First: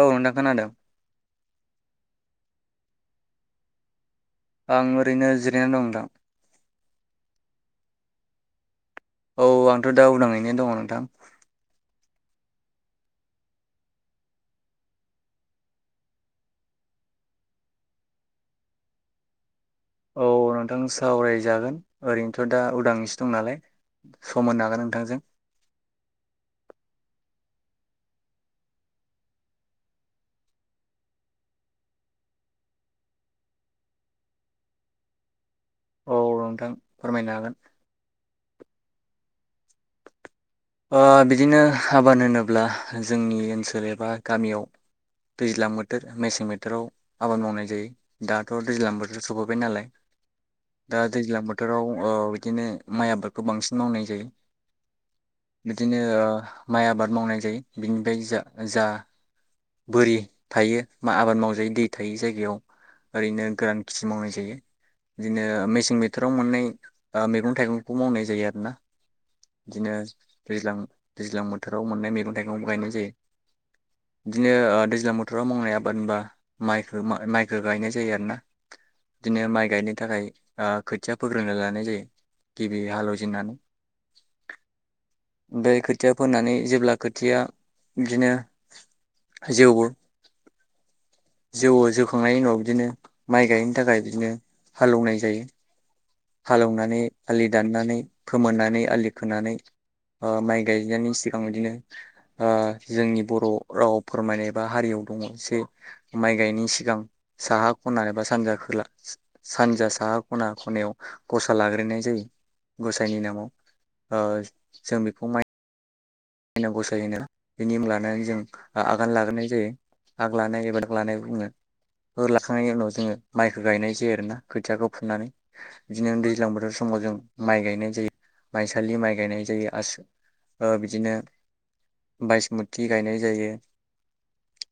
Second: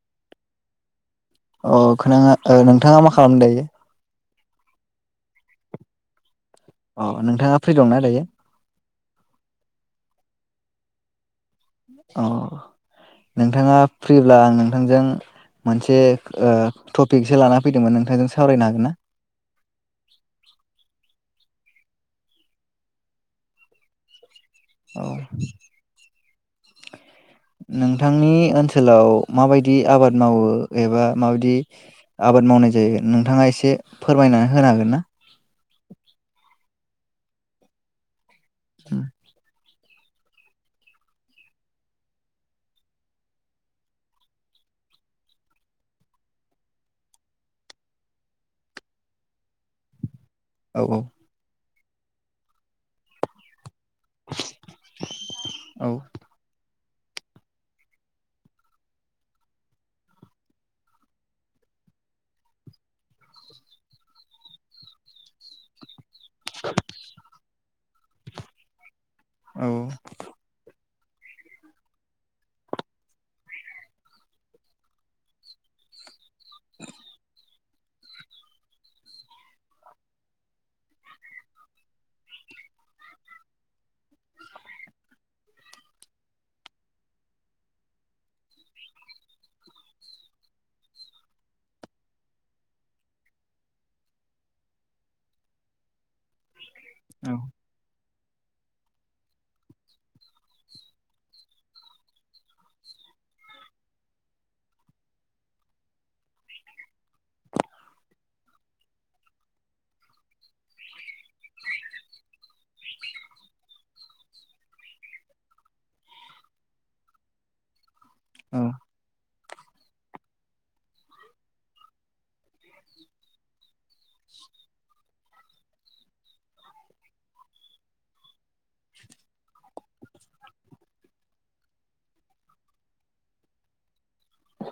औ नोंथां खोनादों अ खोनाङा नोंथाङा मा खालामदो दायो आं ओरैनो जिरायनानै दं नोंथां अ नोंथाङा फ्रि दंनाा दायो औ आंथ' दा उदाङैनो दङ नोंथां औ नोंथाङा फ्रिब्ला आं नोंथांजों मोनसे टपिकसो ला फैदोंमोन नोंथांजों सावरायनो हागोन ना औ नोंथां सावरायजागोन ओरैनोथ' दा उदां‌‌सो दं नालाय सम होनो हागोन औ नोंथांजों नोंथांनि ओनसोलाव माबायदि आबाद मावो एबा माबायदि आबाद मावनाय जायो नोंथाङा एसे फोरमायनानै होनो हागोन ना औ नोंथां फोरमायनो हागोन अम ओ बिदिनो आबाद होनोब्ला जोंनि ओनसोल एबा गामियाव दैज्लां बोथोर मेसें बोथोराव आबाद मावनाय जायो दाथ' दैज्लां बोथोर सफैबाय नालाय औ औ दा दैज्लां बो बोथोराव ओ बिदिनो माइ आबादखौ बांसिन मावनाय जायो बिदिनो ओ माइ आबाद मावनाय जायो बिनिफ्राय जा जा बोरि थायो बा आबाद मावजायो दै थायो जायगायाव ओरैनो गोरान खेथि मावनाय जायो बिदिनो मेसें मे फोथोराव मोननाय ओ मैगं थाइगं बेखौ मावनाय जायो आरो ना? औ बिदिनो दैज्लां दैज्लां बोथोराव मोननाय मैगं थाइगंबो गायनाय जायो बिदिनो दैज्लां मथराव मावनाय आबाद होनबा माइखो माइ [unintelligible] खो गायनाय जायो आरोना बिदिनो माइ गायनो थाखाय ओ खोथिया फोग्रोनो लानाय जायो गिबि हालेवजेननानै ब ओमफ्राय खोथिया फोनानै जेब्ला खोथिया बिदिनो जौवो जौआव जोखांनायनि उनाव बिदिनो माइ गायनो थाखाय बिदिनो हालेवनाय जायो [inaudible] हालेवनानै औ आलि दाननानै फोमोननानै आलि खोनानै माइ गायनायनि सिगां बिदिनो जोंनि बर' राव फोरमायनाय एबा हारियाव दङ जे माइ गायनायनि सिगां साहा खना एबा सानजा खोला सानजा साहा खना खनायाव गसा लाग्रोनाय जायो गसायनि नामाव जों बेखौ माइ गसाय होनो [unintelligible] नानै जों औ आगान लाग्रोनाय जा जायो आग लानाय एबााग लानाय बुङो लाखांनायनि उनाव जोङो माइखौ गायनाय जायो आरोना खोथियाखौ फुनानै बिदिनो दैज्लां बोथोर समाव जों माइ गायनाय जायो माइसालि माइ गायनाय जायो आसु बिदिनो बायासमुथि गायनाय जायो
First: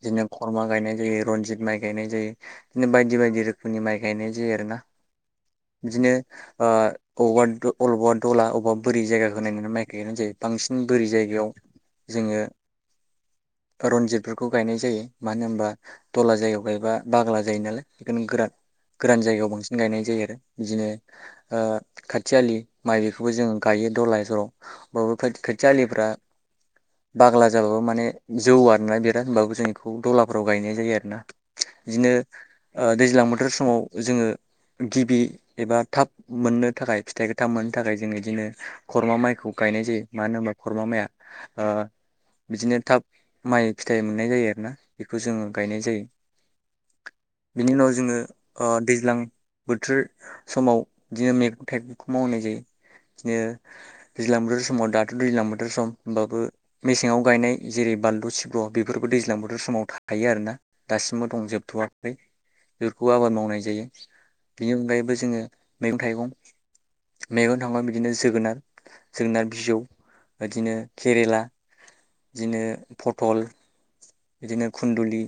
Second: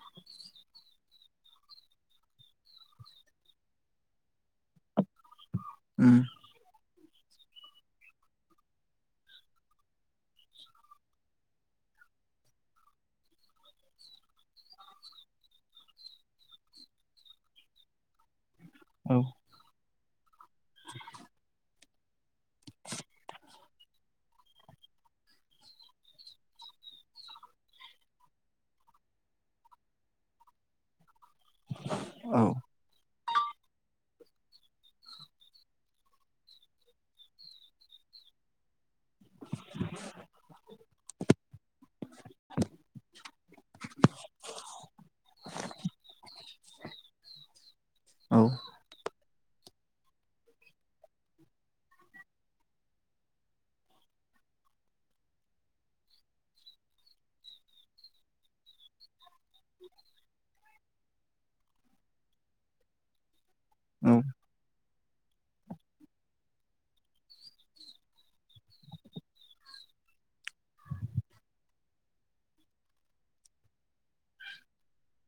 बिदिनो खरमा गायनाय जायो रनजित माइ गायनाय जायो बिदिनो बायदि बायदि रोखोमनि माइ गायनाय जायो आरोना बिदिनो उम ओ बबावबा अबेबा दला बबेबा बोरै जायगाखौ नायनानै माइ गाय गयानो जायो बांसिन बोरै जायगायाव जोङो रन्जितफोरखौ गायनाय जायो मानो होनबा दला जायगायाव गायबा बाग्ला जायो नालाय बेखनो गोरान औ गोरान जायगायाव बांसिन गायनाय जायो आरो बिदिनो खाथियालि माइ बेखौबो जोङो गायो दहल जलाव बावबो खाथि आलिफ्रा बाग्ला जाबाबो माने जौओ आरोना बिराद होनबाबो जों बेखौ दलाफ्राव गायनाय जायो आरोना बिदिनो औ ओ दैज्लां बोथोर समाव जोङो गिबि एबा थाब मोननो थाखाय फिथाइखौ थाब मोननो थाखाय जोङो बिदिनो खरमा माइखौ गायनाय जायो मानो होनबा खरमा माइया ओ बिदिनो थाब माइ फिथाइ मोननाय जायो आरोना बेखौ जोङो गायनाय जायो बिनि उनाव जोङो औ अ दैज्लां बोथोर समाव बिदिनो मैगं थाइगंखौ मावनाय जायो बिदिनो दैज्लां बोथोर समाव दाथ' दैज्लां बोथोर सम। होमबाबो मेसेंआव गायनाय जेरै बानलु सिब्र' बेफोरबो दैज्लां बोथोर समाव थायो आरोना दासिमबो दं जोबथ'वाखै बेफोरखौ आबाद मावनाय ज गायो औ बिनि अनगायैबो जोङो मैगं थाइगं मैगं थांबा बिदिनो जोगोनार जोगोनार बिजौबिदिनो केरेला बिदिनो पटल बिदिनो खुन्दुलि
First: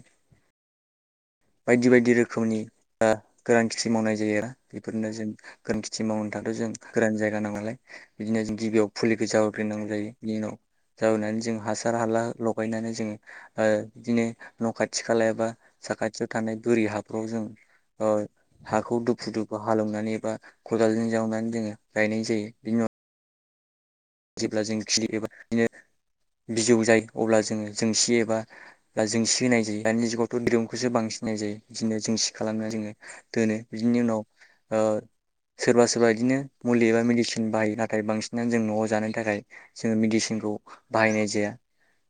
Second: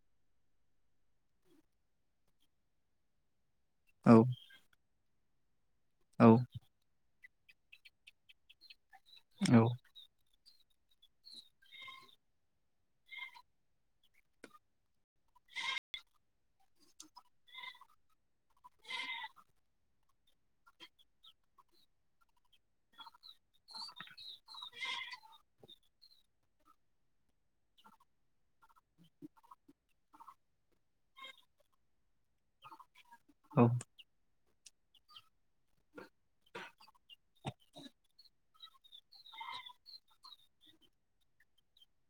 बायदि बायदि रोखोमनि ओ गोरान खेथि औ मावनाय जायो आरोा बेफोरनो जों गोरोन खेथि औ मावनो थाथ' जों गोरान जायो जान नालाय बिदिनो गिबियाव फुलिखौ औ जावायगरोनांगौ जायो बिनि उनाव जावायनानै जों हासार हाला लगायनानै जोंङो बिदिनो न' खाथि खालायावबा साखाथि खाथियाव थानाय बोरि हाफ्राव जों हाखौ दुफु दुफु हालेवनानै एबा खदालजों जावनानै जोङो गायनाय जायो बिनि उनाव जेब्ला जों खिरि एबा बिदिनो बिजौ जायो अब्ला जोङो जोंसि एबा जोंसि होनाय जायो दानि जुगावथ' दिरुंखौसो बांसिन होनाय जायो बिदिनो जोंसि खालामना जोङो दोनो बिनि उनाव सोरबा सोरबा बिदिनो मुलि एबा मेडिसिन बाहायो नाथाय बांसिनानो जों न'आव जानो थाखाय जोङो मेदिसिनखौ बाहायनाय जाया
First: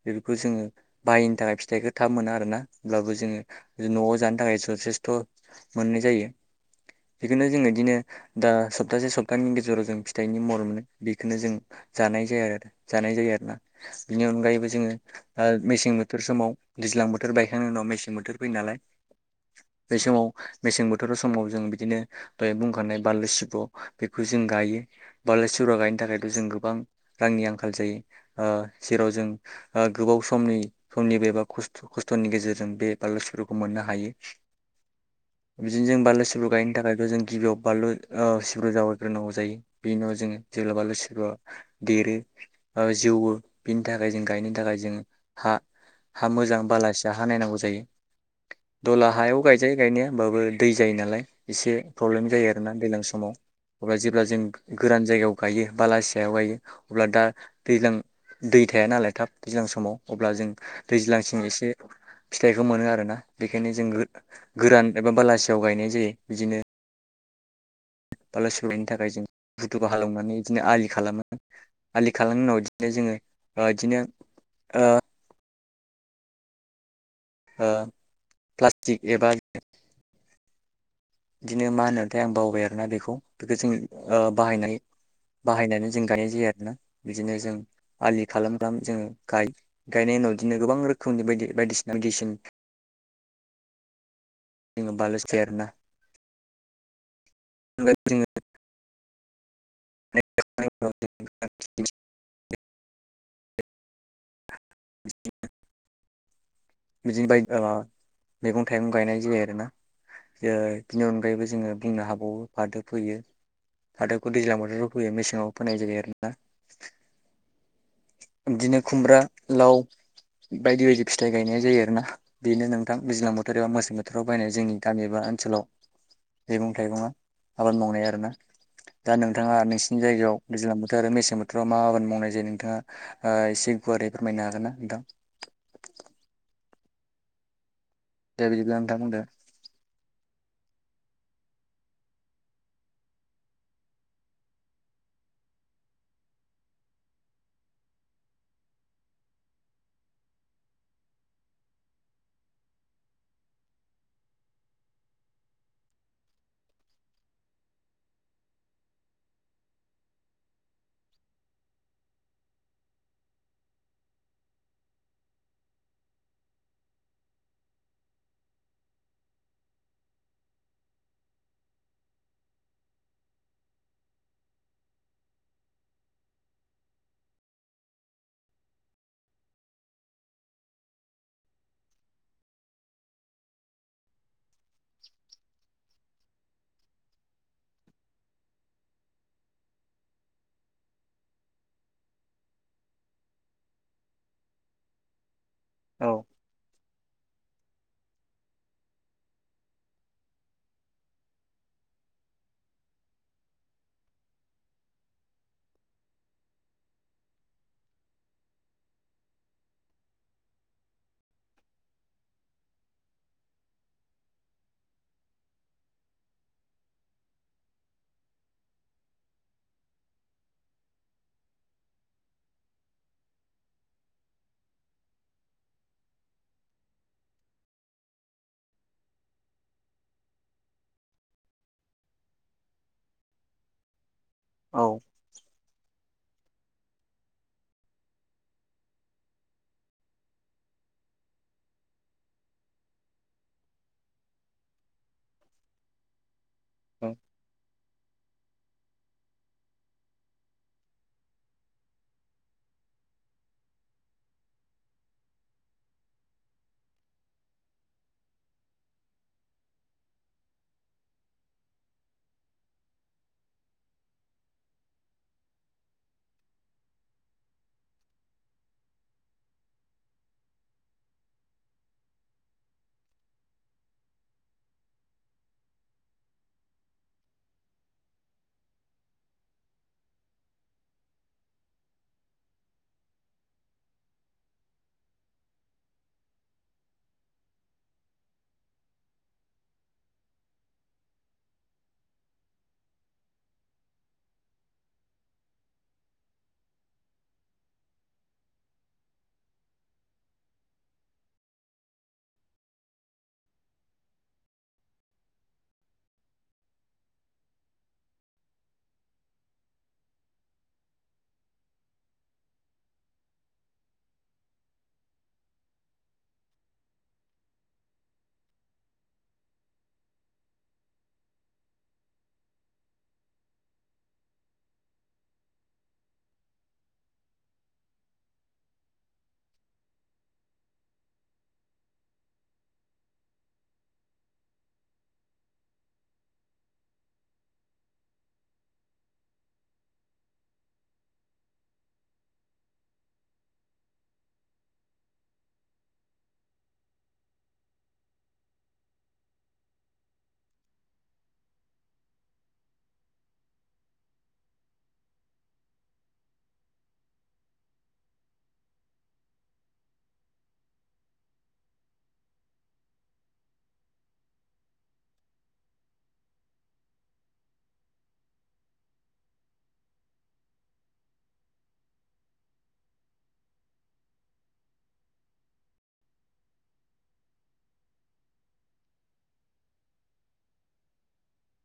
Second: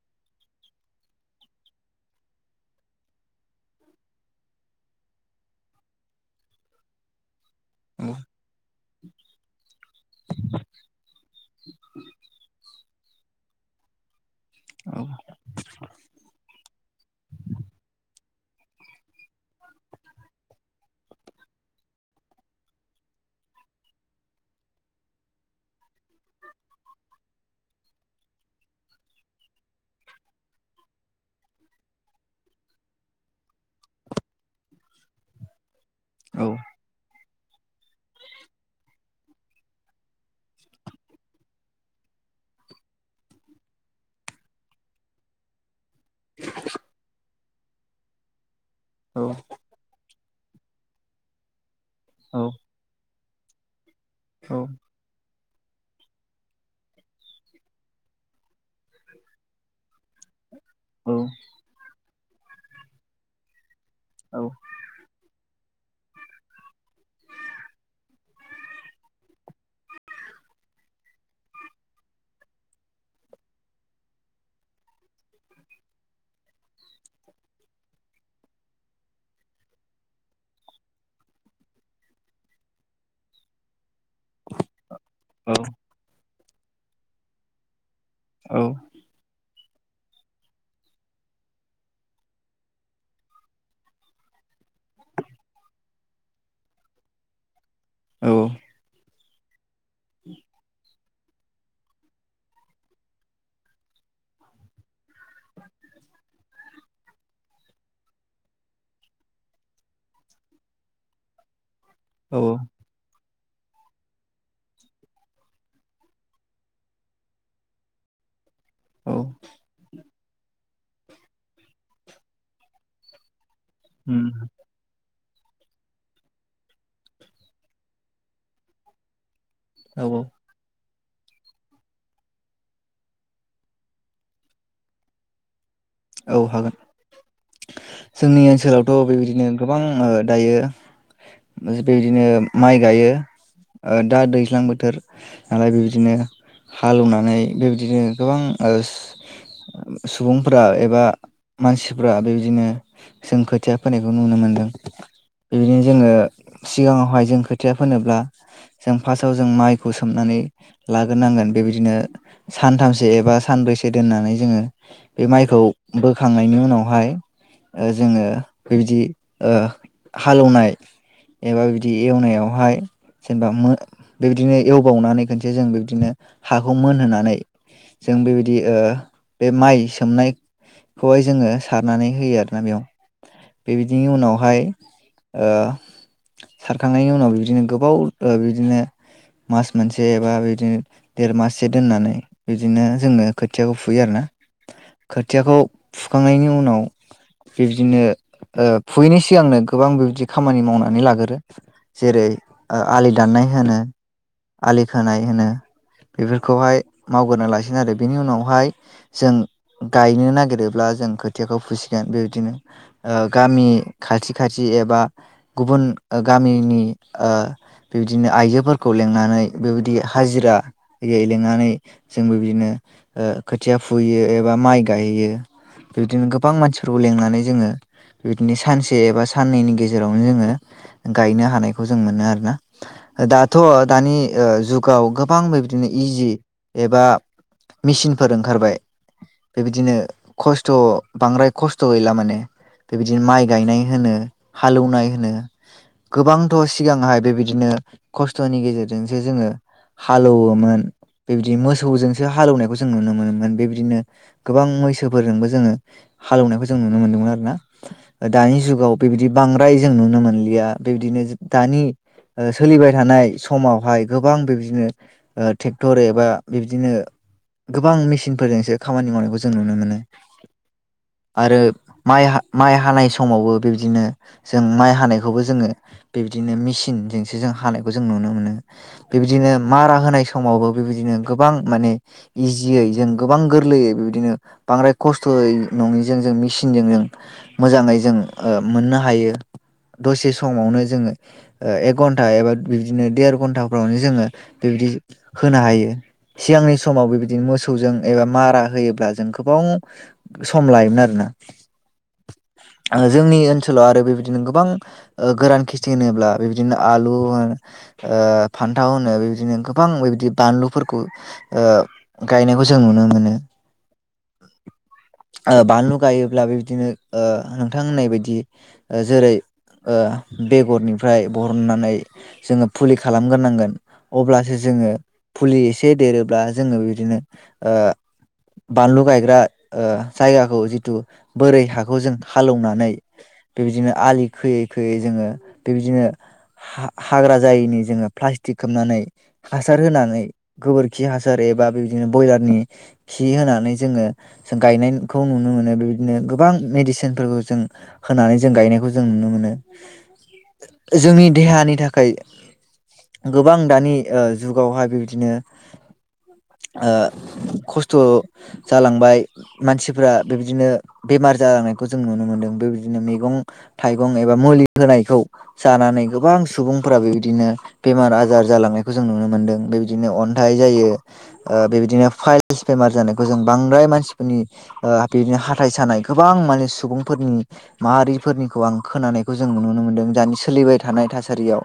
बेफोरखौ जोङो बाहायनो थाखाय फिथाइखौ थाब मोना आरोना अब्लाबो जोङो न'आव जानो थाखाय जथेस्थ' मोननाय जायो। बेखौनो जोङो बिदिनो दा सप्तासे सप्तानि गेजेराव जों फिथाइनि महर मोनो। बेखोनो जों। जानाय जाया आरो जानाय जायो आरो ना बेनि अनगायैबो जोङो आ मेसें बोथोर समाव। दैज्लां बोथोर बायखांनायनि उनाव मेसें बोथोर फैयो नालाय बे समाव मेसें बोथोराव समाव जों बिदिनो दय बुंखानाय बाललु सिब्र' बेखौ जों गायो बाला सिब्र' गायनो थाखायथ' जों गो गोबां रांनि आंखाल जायो ओह जेराव जों ओह गोबाव समनि समनि बेबा खस्थ खस्थ'नि गेजेरजों बे बाललु सिब्रखौ मोननो हायो। बिदिनो जों बानलु सिब्र' गायनो थाखायथ' जों गिबियाव। बानलु ओउ सिब्र जावायग्रोनांगौ जायो बेनि उनाव जोङो जेब्ला बानलु सिब्रुआ। देरो ओ जौवो बेनि थाखाय जों गायनो थाखाय जों हा। हा मोजां बालासिया हा नायनांगौ जा जायो। दला हायाव गायजायो गायनाया ओमबाबो। दै जायो नालाय इसे। प्रब्लेम जायो आरोना दैलां समाव। अब्ला जेब्ला जों गोरान जायगायाव। गायो बालासि हायाव गायो अब्ला दा दैज्लां दै थाया नालाय थाब दैज्लां समाव अब्ला जों। दैज्लांसिं एसे। फिथाइखौ मोनो आरोना बेखायनो जों औ गो-गोरान एबा बालासि [unintelligible] गायनाय जायो बिदिनो। [unintelligible] नि थाखाय जों बुथुखौ हालौनानै बिदिनो आलि खालामो आलि खालामनायनि उनाव बिदिनो जोङो ओह इदिनो ओह। ओह प्लास्टिक एबा बिदिनो मा होननो थाय आं बावबाय आरोना बेखौ बेखो जोङो। ओह बाहायनाय औ बाहायनानै जों गायनाय जायो आरो। ना बिदिनो जों। आलि खालाम औ दाम जोङो गाय गायनायनि उनाव इदिनो गोबां रोखोमनि बायदि बायदिसिना दिसिन [unintelligible] औ [unintelligible] [inaudible] [unintelligible] [inaudible] बिदिनो बाय ओह मैगं थाइगं गायनाय जायो आरोना ओह बिनि अनगायैबो जोङो बुंनो औ हाबावो फाथो फैयो। फाथोखौ दैज्लां बोथोराव फैयो मेसेङाव फोनाय जायो आरोना। दिनो औ खुमब्रा लाव। बायदि बायदि फिथाइ गायनाय जायो आरोना बेनो नोंथां दैज्लां बोथोर एबा मेसें बोथोरा उम बायनाय जोंनि गामि बा ओनसोलाव मैगं थाइगंआ आबाद मावनाय आरोना दा नों थांङा नोंसिनि औ जायगायाव दैज्लां बोथोर आरो मेसें बोथोराव मा आबाद मावनाय जायो नोंथांङा ओ एसे गुवारै फोरमायनो हागोन ना नोंथां? औ हागोन। जोंनि दे बिदिब्ला ओनसोलावथ' नोंथां बुंदो। बेबायदिनो गोबां दायो बेबायदिनो माइ गायो दा दैज्लां बोथोर नालाय बेबायदिनो हालौवनानै बेबायदिनो गोबां आरो ओस सुबुंफोरा एबा मानसिफ्रा बेबायदिनो जों खोथिया फोनायखौ नुनो मोनदों बेबायदिनो जोङो सिगाङावहाय जों खोथिया फोनोब्ला जों फार्स्टआव जों माइखौ सोमनानै लाग्रोनांगोन बेबायदिनो सानथामसो एबा सानब्रैसो दोननानै जोङो बे माइखौ बोखांनायनि उनावहाय ओ जोङो बेबायदि ओ हालेवनाय एबा बिदि एवनायावहाय जेनेबा मोन बेबायदिनो एवबावनानै खनसे जों बिबदिनो हाखौ मोनहोनानै जों बेबायदि ओ बे माइ सोमनाय खौहाय जोङो सारनानै होयो आरोना बेयाव बेबायदिनि उनावहाय ओ सारखांनायनि उनाव बिदिनो गोबाव बिदिनो मास मोनसे बा बिदिनो देर माससो दोननानै बिदिनो जोंङो खोथियाखौ फुयो आरोना। खोथियाखौ औ फुखांनायनि उनाव बिब्दिनो ओ फुयैनि सिगांनो गोबां बिबदि खामानि मावनानै लागोरो जेरै आलि दाननाय होनो। आलि खोनाय होनो बेफोरखौहाय मावगोरोना लासिनो आरो बेनि उनावहाय जों गायनो नागिरोब्ला जों खोथियाखौ फुसिगोन बेबदिनो ओ गामि खाथि खाथि एबा गुबुन गामिनि ओ बिबदिनो आइजोफोरखौ लेंंनानै नै बेबायदि हाजिरयै लिनानै जोंबो बिदिनो ओ खोथिया फुैयो एबा माइ गाययो बिदिनो गोबां मानसिफोरखौ लिनानै जोङो बिदिनो सानसे एबा साननैनि गेजेरावनो जोङो गायनो हानायखौ जों मोनो आरोना दाथ' दानि ओ औ जुगाव गोबां बेबदिनो इजि एबा मेचिनफोर ओंखारबाय बेबायदिनो खस्थ' बांद्राय खस्थ' गैला माने बेबायदिनो माइ गायनाय होनो हालौवनाय होनो गोबां थ सिगांहाय औ बेबायदिनो खस्थ नि गेजेरजों जोंसो जोङो हालौवोमोन बेबायदि मोसौजोंसो हालौवनायखौ जों नुनो मोनोमोन बेबायदिनो गोबां मैसोफोरजोंबो जोङो हालौनायखौ जों नुनो मोनदोंमोन आरोना दानि जुगाव बेबायदि बांद्राय जों नुनो मोनलिया बेबायदिनो दानि सोलिबाय थानाय समावहाय गोबां बिबदिनो ट्रेक्टर एबा बिब्दिनो गोबां मेसिनफोरजोंसो खामानि मावनायखौ जों नुनो मोनो आरो माइ माइ हानाय समावबो बिब्दिनो जों माइ हानायखौबो जोङो बिबदिनो मेसिनजोंसो जों हानायखौ जों नुनो मोन नो। बे बिबदिनो मारा होनाय समावबो बेबायदिनो गोबां माने इजियै जों गोबां गोरलैयै बिबायदिनो बांद्राय खस्थ'यै नङियै जों मेसिनजों ओ जों मोजाङै जों मोननो हायो दसे समावनो जोङो एक घन्टा एबा बिबदिनो देर घन्टाफ्रावनो जोङो बेबायदि होनो हायो सिगांनि समाव बेबायदिनो मोसौजों एबा मारा होयोब्ला जों गोबां सम लायोमोन आरोना ओ जोंनि ओनसोलाव आरो बेबायदिनो गोबां ओ गोरान खेथि होनोब्ला बेबायदिनो आलु होन ओ फान्थाव होनो बेबायदिनो गोबां बेबायदि बानलुफोरखौ ओ गायनायखौ जों नुनो मोनो ओ बानलु गायोब्ला बेबायदिनो ओ नोंथां होननाय बायदि जेरै ओ बेगरनिफ्राय बरहननानै जोङो फुलि खालामग्रोनांगोन अब्लासो जोङो फुलि एसे देरोब्ला जोङो बिदिनो ओ बानलु गायग्रा जायगाखौ जिथु बोरै हाखौ जों हालौवनानै बेबायदिनो आलि खोयै खोयै जोङो बेबायदिनो हा-हाग्रा जायनि जोङो प्लास्टिक खोबनानै हासार होनानै गोबोरखि हासार एबा बेबायदिनो ब्रयलारनि खि होनानै जोङो जों गायनायखौ नुनो मोनो बेबायदिनो गोबां मेडिसिनफोरखौ जों होनानै जों गायनायखौ जों नुनो मोनो जोंनि देहानि थाखाय गोबां दानि ओ जुगावहाय बेबायदिनो ओ खस्थ' जालांबाय मानसिफ्रा बेबायदिनो बेमार जालांनायखौ जों नुनो मोनदों बेबायदिनो मैगं थाइगं एबा मुलि होनायखौ जानानै गोबां सुबुं फोर बेबायदिनो बेमार आजार जालांनायखौ जों नुनो मोन्दों बेबायदिनो अन्थाइ जायो ओ बेबायदिनो फाइलस बेमार जानायखौ जों बांद्राय मानसिफोरनि ओ बिदिनो हाथाइ सानाय गोबां माने सुबुंफोरनि माहारिफोरनिखौ आं खोनानायखौ जों नुनो मोनदों दानि सोलिबाय थानाय थासारियाव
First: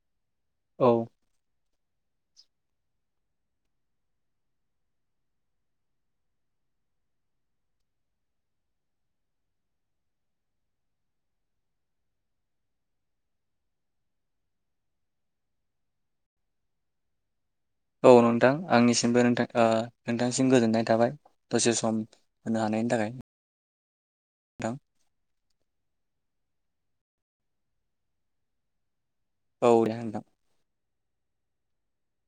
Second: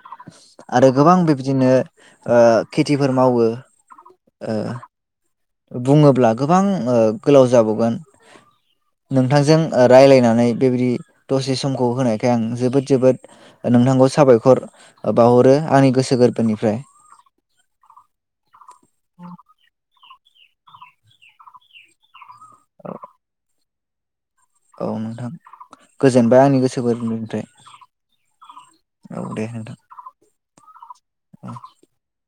आरो गोबां बिबदिनो खेथिफोर मावो ओ बुङोब्ला गोबां गोलाव जाबावगोन, नोंथांजों राय्लायनानै बेबायदि दसे समखौ होनायखाय आं जोबोद जोबोद नोंथांखौ साबायखर बाहरो आंनि गोसो गोरबोनिफ्राय। औ नोंथां आंनिसिमबो नोंथां। बिथां सिम गोजोननाय थाबाय दसे सम होनो हानायनि थाखाय। औ नोंथां गोजोनबाय आंनि गोसो गोरबोनिफ्राय। [unintelligible] औ दे नोंथां। [unintelligible]